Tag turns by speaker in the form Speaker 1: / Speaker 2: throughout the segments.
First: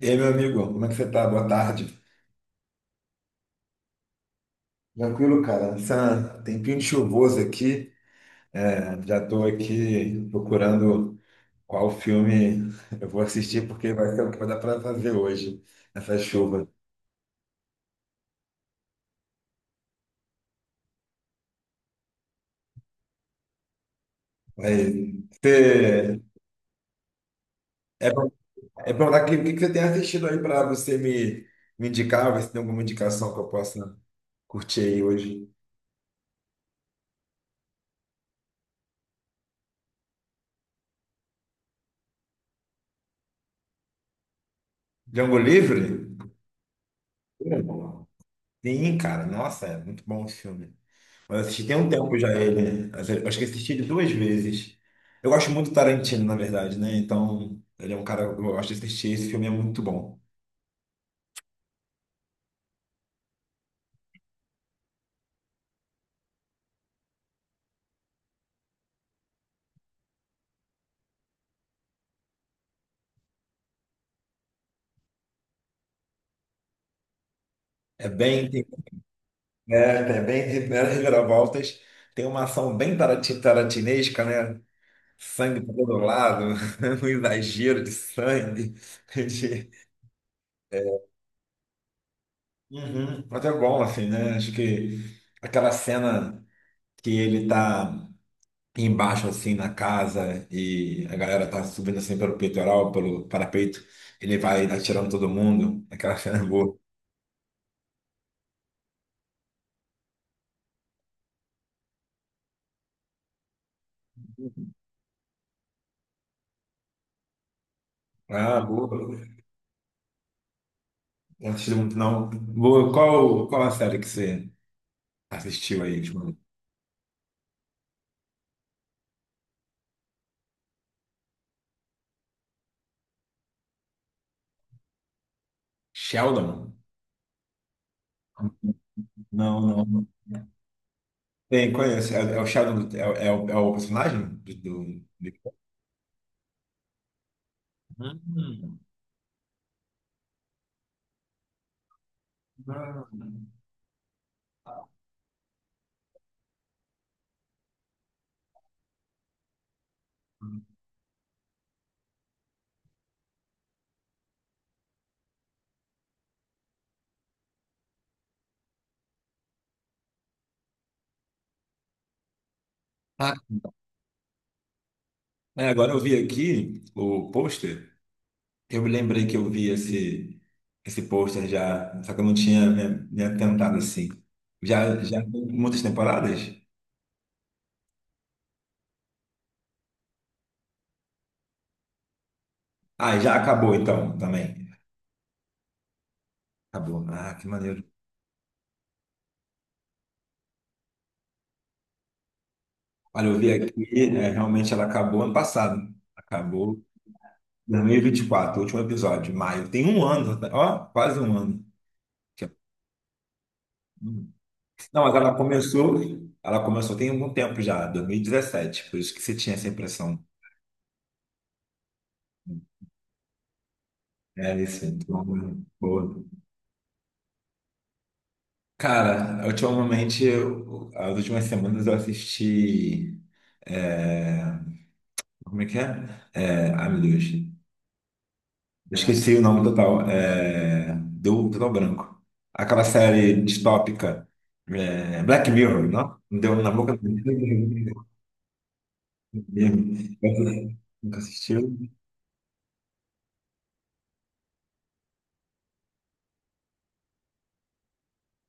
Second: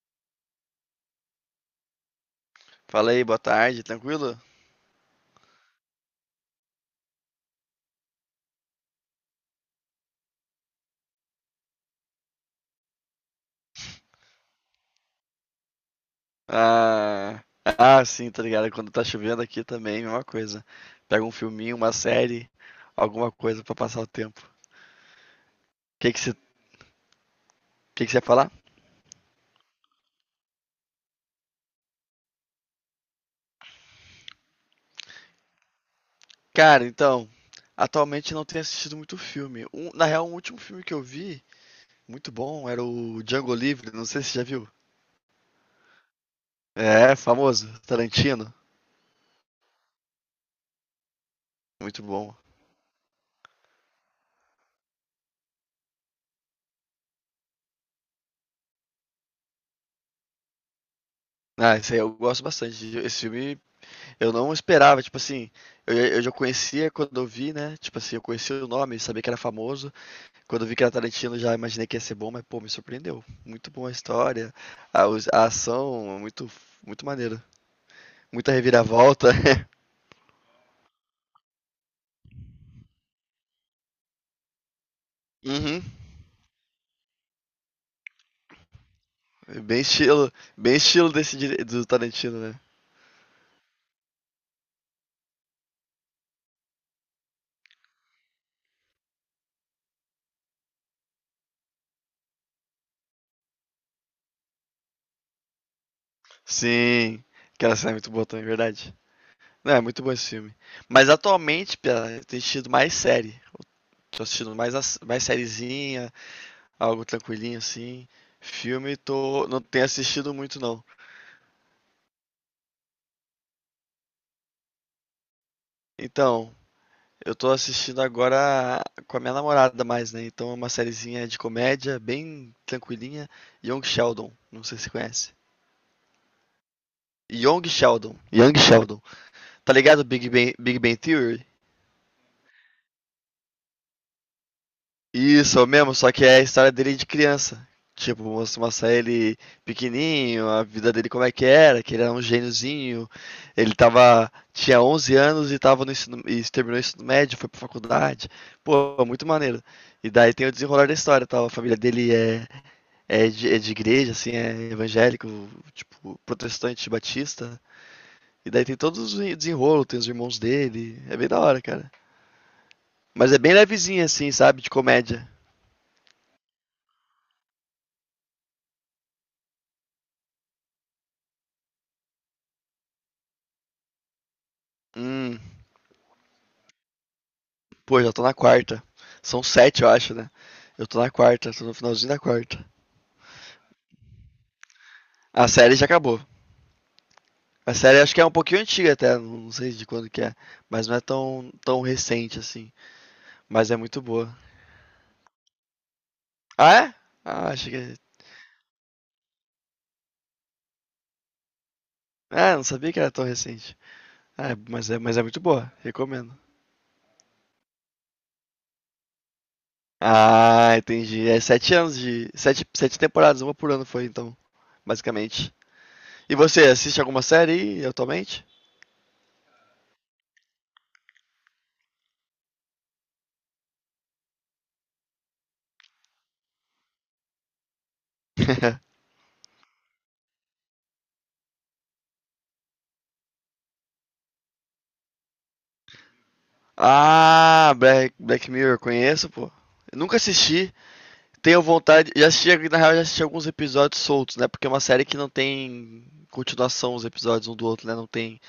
Speaker 1: E aí, meu amigo, como é que você tá? Boa tarde.
Speaker 2: Fala aí, boa tarde, tranquilo?
Speaker 1: Tranquilo, cara. Essa tempinho de chuvoso aqui. Já estou aqui procurando qual filme eu vou assistir, porque vai ser o que vai dar para fazer hoje, essa chuva.
Speaker 2: Sim, tá ligado? Quando tá chovendo aqui também, mesma coisa. Pega um filminho, uma série, alguma coisa pra passar o tempo. O
Speaker 1: Mas
Speaker 2: que que
Speaker 1: você,
Speaker 2: você, que
Speaker 1: é
Speaker 2: que você ia
Speaker 1: pra
Speaker 2: falar?
Speaker 1: é pra falar que, o que que você tem assistido aí para você me, me indicar, ver se tem alguma indicação que eu possa curtir aí hoje.
Speaker 2: Cara, então, atualmente não tenho assistido muito filme. Na real, o último filme que eu vi, muito bom, era o Django Livre, não sei se você já viu.
Speaker 1: Django Livre?
Speaker 2: É, famoso, Tarantino,
Speaker 1: Sim, cara. Nossa, é muito bom o filme. Eu assisti tem um
Speaker 2: muito
Speaker 1: tempo já
Speaker 2: bom.
Speaker 1: ele. Eu Acho que assisti ele duas vezes. Eu gosto muito do Tarantino, na verdade, né? Então, ele é um cara que eu gosto de assistir. Esse filme é muito bom.
Speaker 2: Ah, esse aí eu gosto bastante. Esse filme, eu não esperava, tipo assim, eu já conhecia quando eu vi, né? Tipo assim, eu conhecia o nome, sabia que era famoso. Quando eu vi que era Tarantino, já imaginei que ia ser bom, mas pô, me surpreendeu. Muito boa a história, a ação, muito, muito maneiro.
Speaker 1: É bem,
Speaker 2: Muita reviravolta.
Speaker 1: é, é bem reviravoltas. Tem uma ação bem tarantinesca, né? Sangue por
Speaker 2: Uhum.
Speaker 1: todo lado, um exagero de sangue. de-
Speaker 2: Bem estilo do Tarantino, né?
Speaker 1: Uhum. Mas é bom, assim, né? Acho que aquela cena que ele tá embaixo assim na casa e a galera tá subindo assim pelo peitoral, pelo parapeito, ele vai atirando todo mundo. Aquela cena é boa.
Speaker 2: Sim, aquela cena é muito boa também, é verdade. Não, é muito bom esse filme. Mas atualmente, Pia, eu tenho assistido mais série. Tô assistindo mais sériezinha, algo tranquilinho assim.
Speaker 1: Ah, boa.
Speaker 2: Filme, tô, não tenho assistido muito não.
Speaker 1: Não assisti muito, não. Boa. Qual a série que você assistiu aí, tipo,
Speaker 2: Então, eu tô assistindo agora com a minha namorada mais, né? Então é uma sériezinha de comédia, bem tranquilinha. Young Sheldon, não sei se você conhece.
Speaker 1: Sheldon?
Speaker 2: Young Sheldon.
Speaker 1: Não,
Speaker 2: Tá ligado
Speaker 1: não.
Speaker 2: Big Bang, Big Bang Theory?
Speaker 1: Tem, conheço. É, é o Sheldon, é, é o personagem do.
Speaker 2: Isso, é o mesmo, só que é a história dele de criança. Tipo, mostra
Speaker 1: Hum.
Speaker 2: mostra ele pequenininho, a vida dele como é que era, que ele era um gêniozinho. Ele tava, tinha 11 anos e tava no ensino, e terminou o ensino médio, foi pra faculdade. Pô, é muito maneiro. E daí tem o desenrolar da história, tal. A família dele é, é de igreja, assim, é evangélico, tipo, protestante batista. E daí tem todos os desenrolos, tem os irmãos dele. É bem da hora, cara. Mas
Speaker 1: Ah,
Speaker 2: é bem levezinho, assim, sabe? De comédia.
Speaker 1: é, agora eu vi aqui o pôster. Eu me lembrei que eu vi esse, esse pôster já, só que eu não tinha me atentado assim. Já
Speaker 2: Hum,
Speaker 1: tem muitas temporadas?
Speaker 2: Pô, já tô na quarta. São sete, eu acho, né? Eu tô na quarta, tô no finalzinho da quarta.
Speaker 1: Ah, já acabou então, também.
Speaker 2: A série já acabou.
Speaker 1: Acabou. Ah, que
Speaker 2: A
Speaker 1: maneiro.
Speaker 2: série acho que é um pouquinho antiga até, não sei de quando que é. Mas não é tão, tão recente assim.
Speaker 1: Olha, eu vi
Speaker 2: Mas é muito
Speaker 1: aqui,
Speaker 2: boa.
Speaker 1: né, realmente ela acabou ano passado.
Speaker 2: Ah,
Speaker 1: Acabou
Speaker 2: é? Ah, achei
Speaker 1: em
Speaker 2: que. É.
Speaker 1: 2024, o último episódio, maio. Tem um ano, né? Ó, quase um ano. Que é-
Speaker 2: Ah, não sabia que era tão recente.
Speaker 1: um
Speaker 2: Ah,
Speaker 1: Não, mas
Speaker 2: mas é muito boa, recomendo.
Speaker 1: ela começou tem algum tempo já, 2017, por isso que você tinha essa impressão.
Speaker 2: Ah, entendi. É sete anos de. Sete, sete temporadas, uma por ano foi então,
Speaker 1: É isso,
Speaker 2: basicamente.
Speaker 1: então, boa.
Speaker 2: E você assiste alguma série aí, atualmente?
Speaker 1: Cara, ultimamente, as últimas semanas eu assisti. é, Como é que é? É, ai, meu Deus. Eu esqueci o nome total. É, deu um total branco. Aquela série distópica. Black Mirror, não? Deu um na boca.
Speaker 2: Ah, Black Mirror, conheço, pô. Eu nunca assisti,
Speaker 1: Nunca
Speaker 2: tenho
Speaker 1: assistiu?
Speaker 2: vontade. Já assisti, na real, já assisti alguns episódios soltos, né? Porque é uma série que não tem continuação os episódios um do outro, né? Não tem.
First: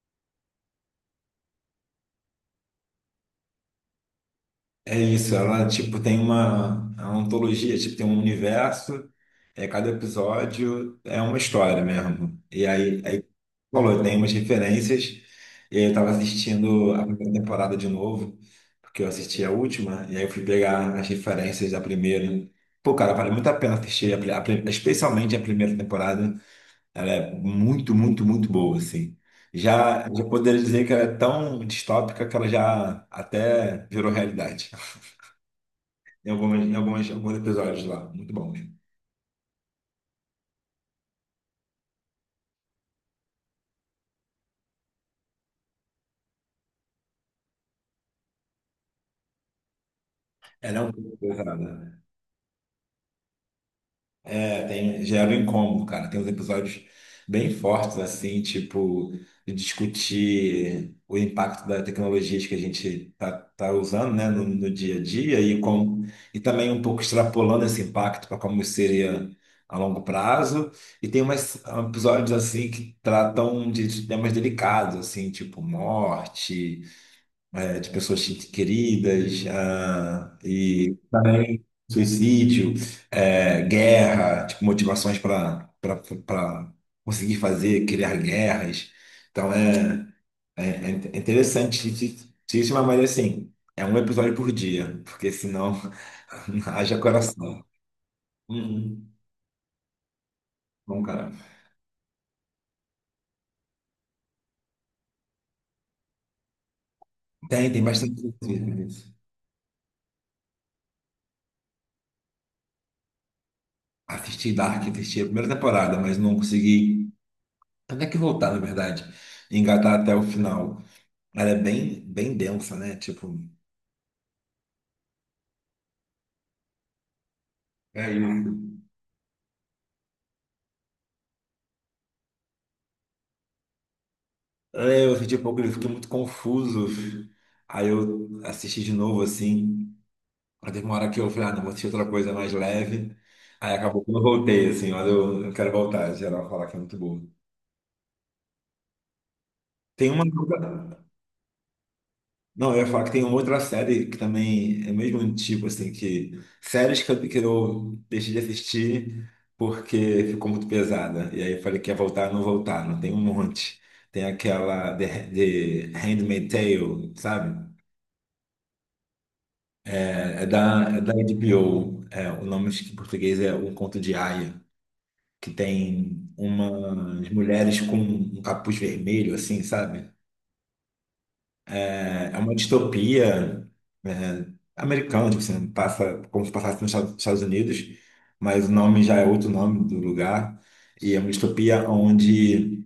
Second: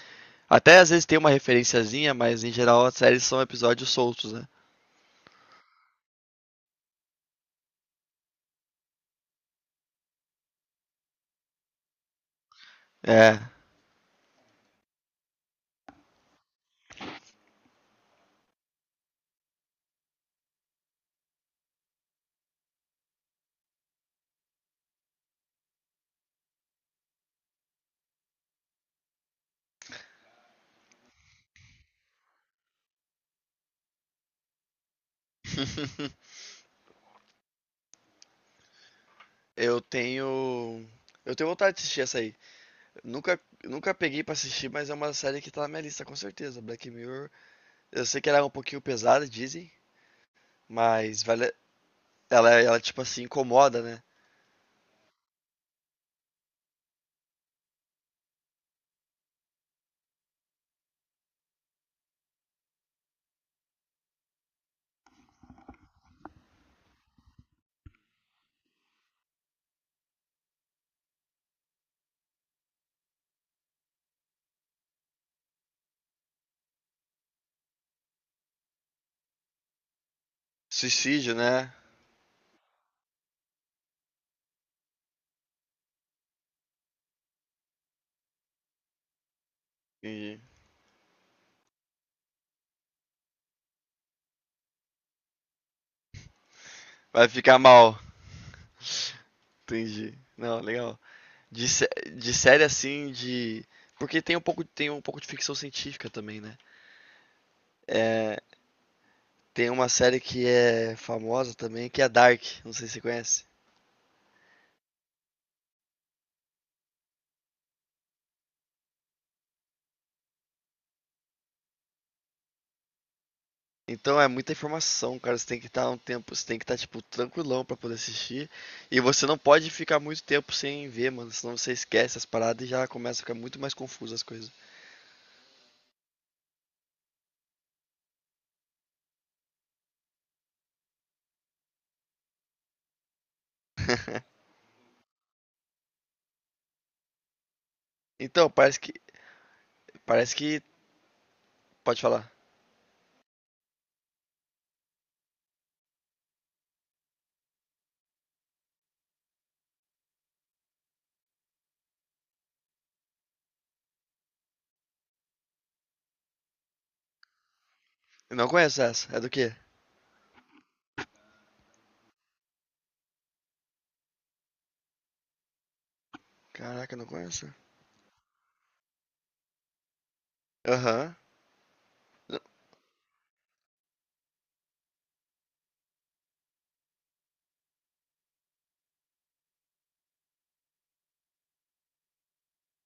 Speaker 2: Até às vezes tem uma referenciazinha, mas em geral as séries são episódios soltos, né?
Speaker 1: É isso, ela tipo tem uma, é uma antologia, tipo tem um universo, cada episódio é uma história mesmo. E aí é
Speaker 2: É.
Speaker 1: falou, tem umas referências. E aí eu tava assistindo a primeira temporada de novo, porque eu assisti a última, e aí eu fui pegar as referências da primeira. Pô, cara, vale muito a pena assistir, especialmente a primeira temporada. Ela é muito, muito, muito boa, assim. Já poderia dizer que ela é tão distópica que ela já até virou realidade. Alguns episódios lá. Muito bom mesmo.
Speaker 2: Eu tenho. Eu tenho vontade de assistir essa aí. Nunca peguei pra assistir, mas é uma série que tá na minha lista com certeza. Black Mirror. Eu sei que ela é um pouquinho pesada, dizem,
Speaker 1: Ela é um pouco
Speaker 2: mas vale...
Speaker 1: pesada.
Speaker 2: tipo assim, incomoda, né?
Speaker 1: É, tem, gera um incômodo, cara. Tem uns episódios bem fortes, assim, tipo, de discutir o impacto das tecnologias que a gente tá usando, né, no dia a dia e, como, e também um pouco extrapolando esse impacto para como seria a longo prazo. E tem umas episódios, assim, que tratam de temas delicados, assim, tipo morte é, de pessoas queridas, ah, e
Speaker 2: Suicídio,
Speaker 1: também
Speaker 2: né?
Speaker 1: suicídio, é, guerra, tipo, motivações para conseguir fazer, criar guerras. Então é,
Speaker 2: Entendi.
Speaker 1: É interessantíssimo, mas assim, é um episódio por dia, porque senão haja
Speaker 2: Vai ficar
Speaker 1: coração.
Speaker 2: mal.
Speaker 1: Uhum.
Speaker 2: Entendi. Não, legal.
Speaker 1: Bom, cara.
Speaker 2: De, sé- de série assim, de. Porque tem um pouco de ficção científica também, né?
Speaker 1: Tem, tem bastante
Speaker 2: É,
Speaker 1: coisa nisso.
Speaker 2: tem uma série que é famosa também, que é Dark. Não sei se você conhece.
Speaker 1: Assisti Dark, assisti a primeira temporada, mas não consegui até que voltar, na verdade, e engatar até o final. Ela é bem, bem densa, né? Tipo,
Speaker 2: Então é muita informação, cara. Você tem que estar, tipo, tranquilão pra poder
Speaker 1: É, e-
Speaker 2: assistir. E você não pode ficar muito tempo sem ver, mano. Senão você esquece as paradas e já começa a ficar muito mais confuso as coisas.
Speaker 1: é, eu senti um pouco, eu fiquei muito confuso. Aí eu assisti de novo, assim. Aí teve uma hora que eu falei, ah, não, vou assistir outra coisa mais leve. Aí acabou que eu voltei, assim, mas eu quero voltar. Geral fala que é muito boa.
Speaker 2: Então, parece que.
Speaker 1: Tem uma.
Speaker 2: Parece que. Pode falar.
Speaker 1: Não, eu ia falar que tem uma outra série que também é o mesmo tipo assim, que séries que que eu deixei de assistir porque ficou muito pesada. E aí eu falei que ia voltar, não tem um monte. Tem aquela The Handmaid's Tale, sabe?
Speaker 2: Eu não conheço essa. É do quê?
Speaker 1: É, é da HBO. É, o nome acho que em português é Um Conto de Aia, que tem
Speaker 2: Caraca, eu não
Speaker 1: umas
Speaker 2: conheço.
Speaker 1: mulheres com um capuz vermelho, assim, sabe?
Speaker 2: Aham.
Speaker 1: É uma distopia é, americana, tipo assim, passa como se passasse nos Estados Unidos, mas o nome já é outro nome do lugar. E é uma distopia onde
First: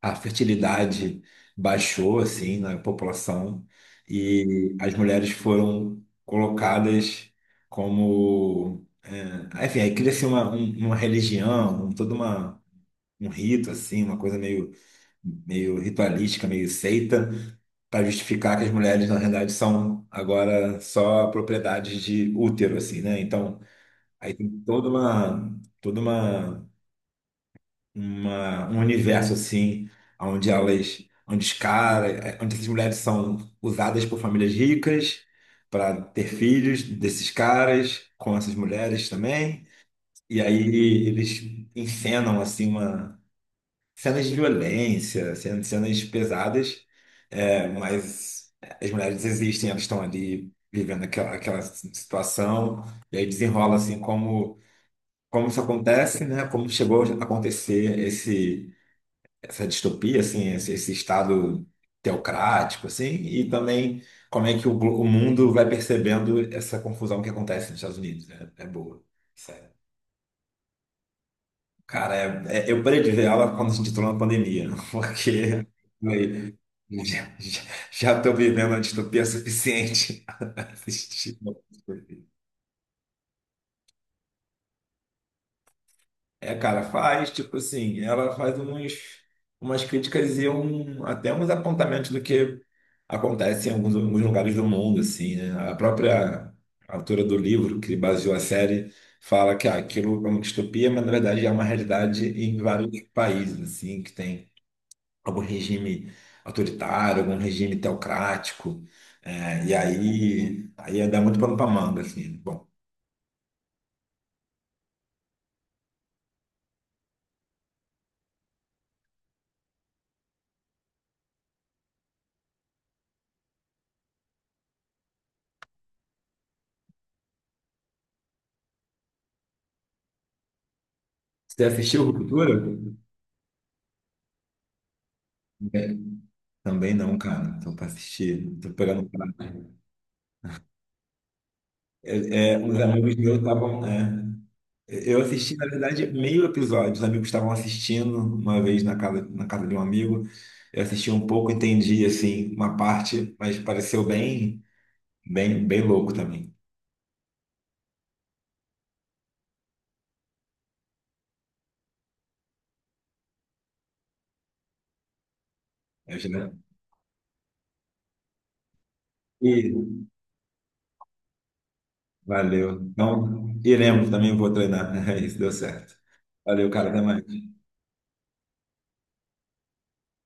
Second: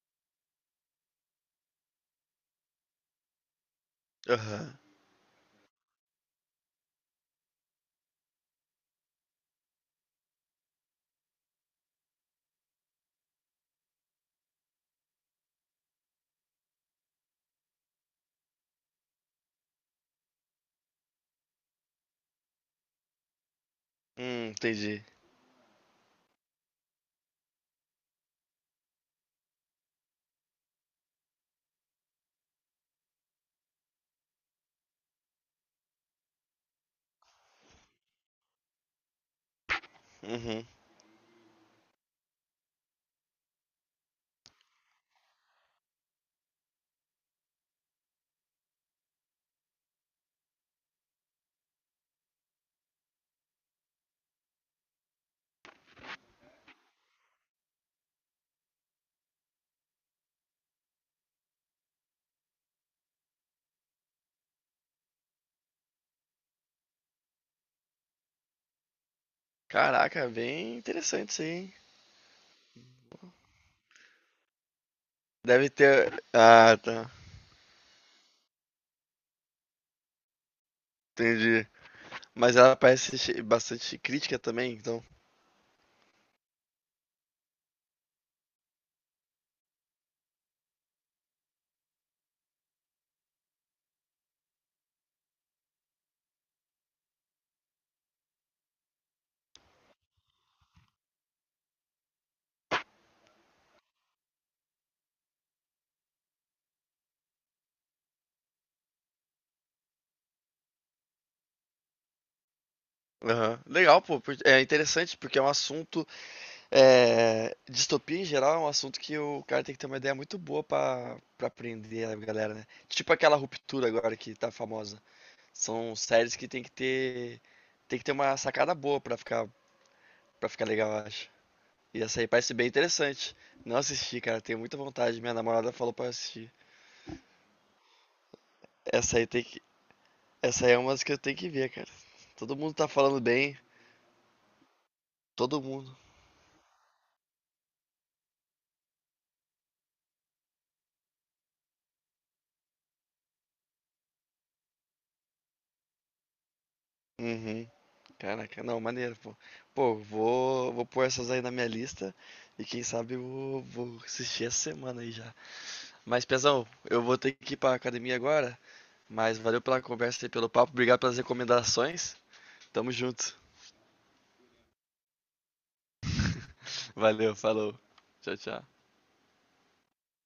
Speaker 1: a fertilidade baixou, assim, na população e
Speaker 2: Aham.
Speaker 1: as mulheres foram colocadas como... é, enfim, aí cria-se uma, um- uma religião, toda uma, um rito, assim, uma coisa meio meio ritualística, meio seita, para justificar que as mulheres, na realidade, são agora só propriedades de útero, assim, né? Então, aí tem
Speaker 2: Entendi.
Speaker 1: um universo, assim, onde elas, onde os caras, onde essas mulheres são usadas por famílias ricas para ter filhos desses caras com essas mulheres também. E
Speaker 2: Uhum.
Speaker 1: aí eles encenam, assim, cenas de violência, cenas pesadas, é, mas as mulheres existem, elas estão ali vivendo aquela situação, e aí desenrola assim como, como isso acontece, né? Como chegou a acontecer esse, essa distopia, assim, esse estado teocrático, assim, e também como é que o mundo vai percebendo essa confusão que acontece nos Estados Unidos, né? É boa.
Speaker 2: Caraca, bem interessante isso aí, hein?
Speaker 1: Cara, eu parei de ver aula quando a gente entrou na pandemia, porque
Speaker 2: Deve ter.
Speaker 1: aí,
Speaker 2: Ah, tá.
Speaker 1: já, estou vivendo a distopia suficiente para assistir.
Speaker 2: Entendi. Mas ela parece bastante crítica também, então.
Speaker 1: É, cara, faz, tipo assim, ela faz uns, umas críticas e um, até uns apontamentos do que acontece em alguns lugares do mundo, assim, né? A própria autora do livro que baseou a série fala que ah, aquilo é uma distopia, mas na verdade é uma realidade em vários países, assim, que tem algum regime autoritário, algum regime teocrático. Aí ia dar muito pano pra manga, assim. Bom,
Speaker 2: Aham. Legal, pô. É interessante porque é um assunto. Distopia em geral é um assunto que o cara tem que ter uma ideia muito boa pra aprender a galera, né? Tipo aquela ruptura agora que tá famosa. São séries que tem que ter uma sacada boa pra ficar para ficar legal, eu acho.
Speaker 1: você
Speaker 2: E
Speaker 1: assistiu
Speaker 2: essa aí parece
Speaker 1: Ruptura?
Speaker 2: bem interessante. Não assisti, cara, tenho muita vontade. Minha namorada
Speaker 1: É,
Speaker 2: falou pra eu assistir.
Speaker 1: também não, cara. Então, pra assistir, tô pegando
Speaker 2: Essa
Speaker 1: pra...
Speaker 2: aí tem que essa aí é uma das que eu tenho que ver, cara. Todo mundo
Speaker 1: Uns
Speaker 2: tá
Speaker 1: amigos
Speaker 2: falando
Speaker 1: meus
Speaker 2: bem,
Speaker 1: estavam... eu assisti,
Speaker 2: todo
Speaker 1: na
Speaker 2: mundo.
Speaker 1: verdade, meio episódio. Os amigos estavam assistindo uma vez na casa de um amigo. Eu assisti um pouco, entendi, assim, uma parte, mas pareceu bem louco também.
Speaker 2: Uhum. Caraca, não, maneiro, pô. Pô, vou pôr essas aí na minha lista e quem sabe eu vou assistir essa semana aí já.
Speaker 1: Eu
Speaker 2: Mas,
Speaker 1: já-
Speaker 2: Pezão, eu vou ter que ir pra academia agora, mas valeu
Speaker 1: E,
Speaker 2: pela conversa e pelo papo, obrigado pelas recomendações.
Speaker 1: valeu.
Speaker 2: Tamo junto.
Speaker 1: Então, iremos também, vou treinar. Isso deu certo. Valeu, cara. Até
Speaker 2: Valeu,
Speaker 1: mais.
Speaker 2: falou. Tchau, tchau.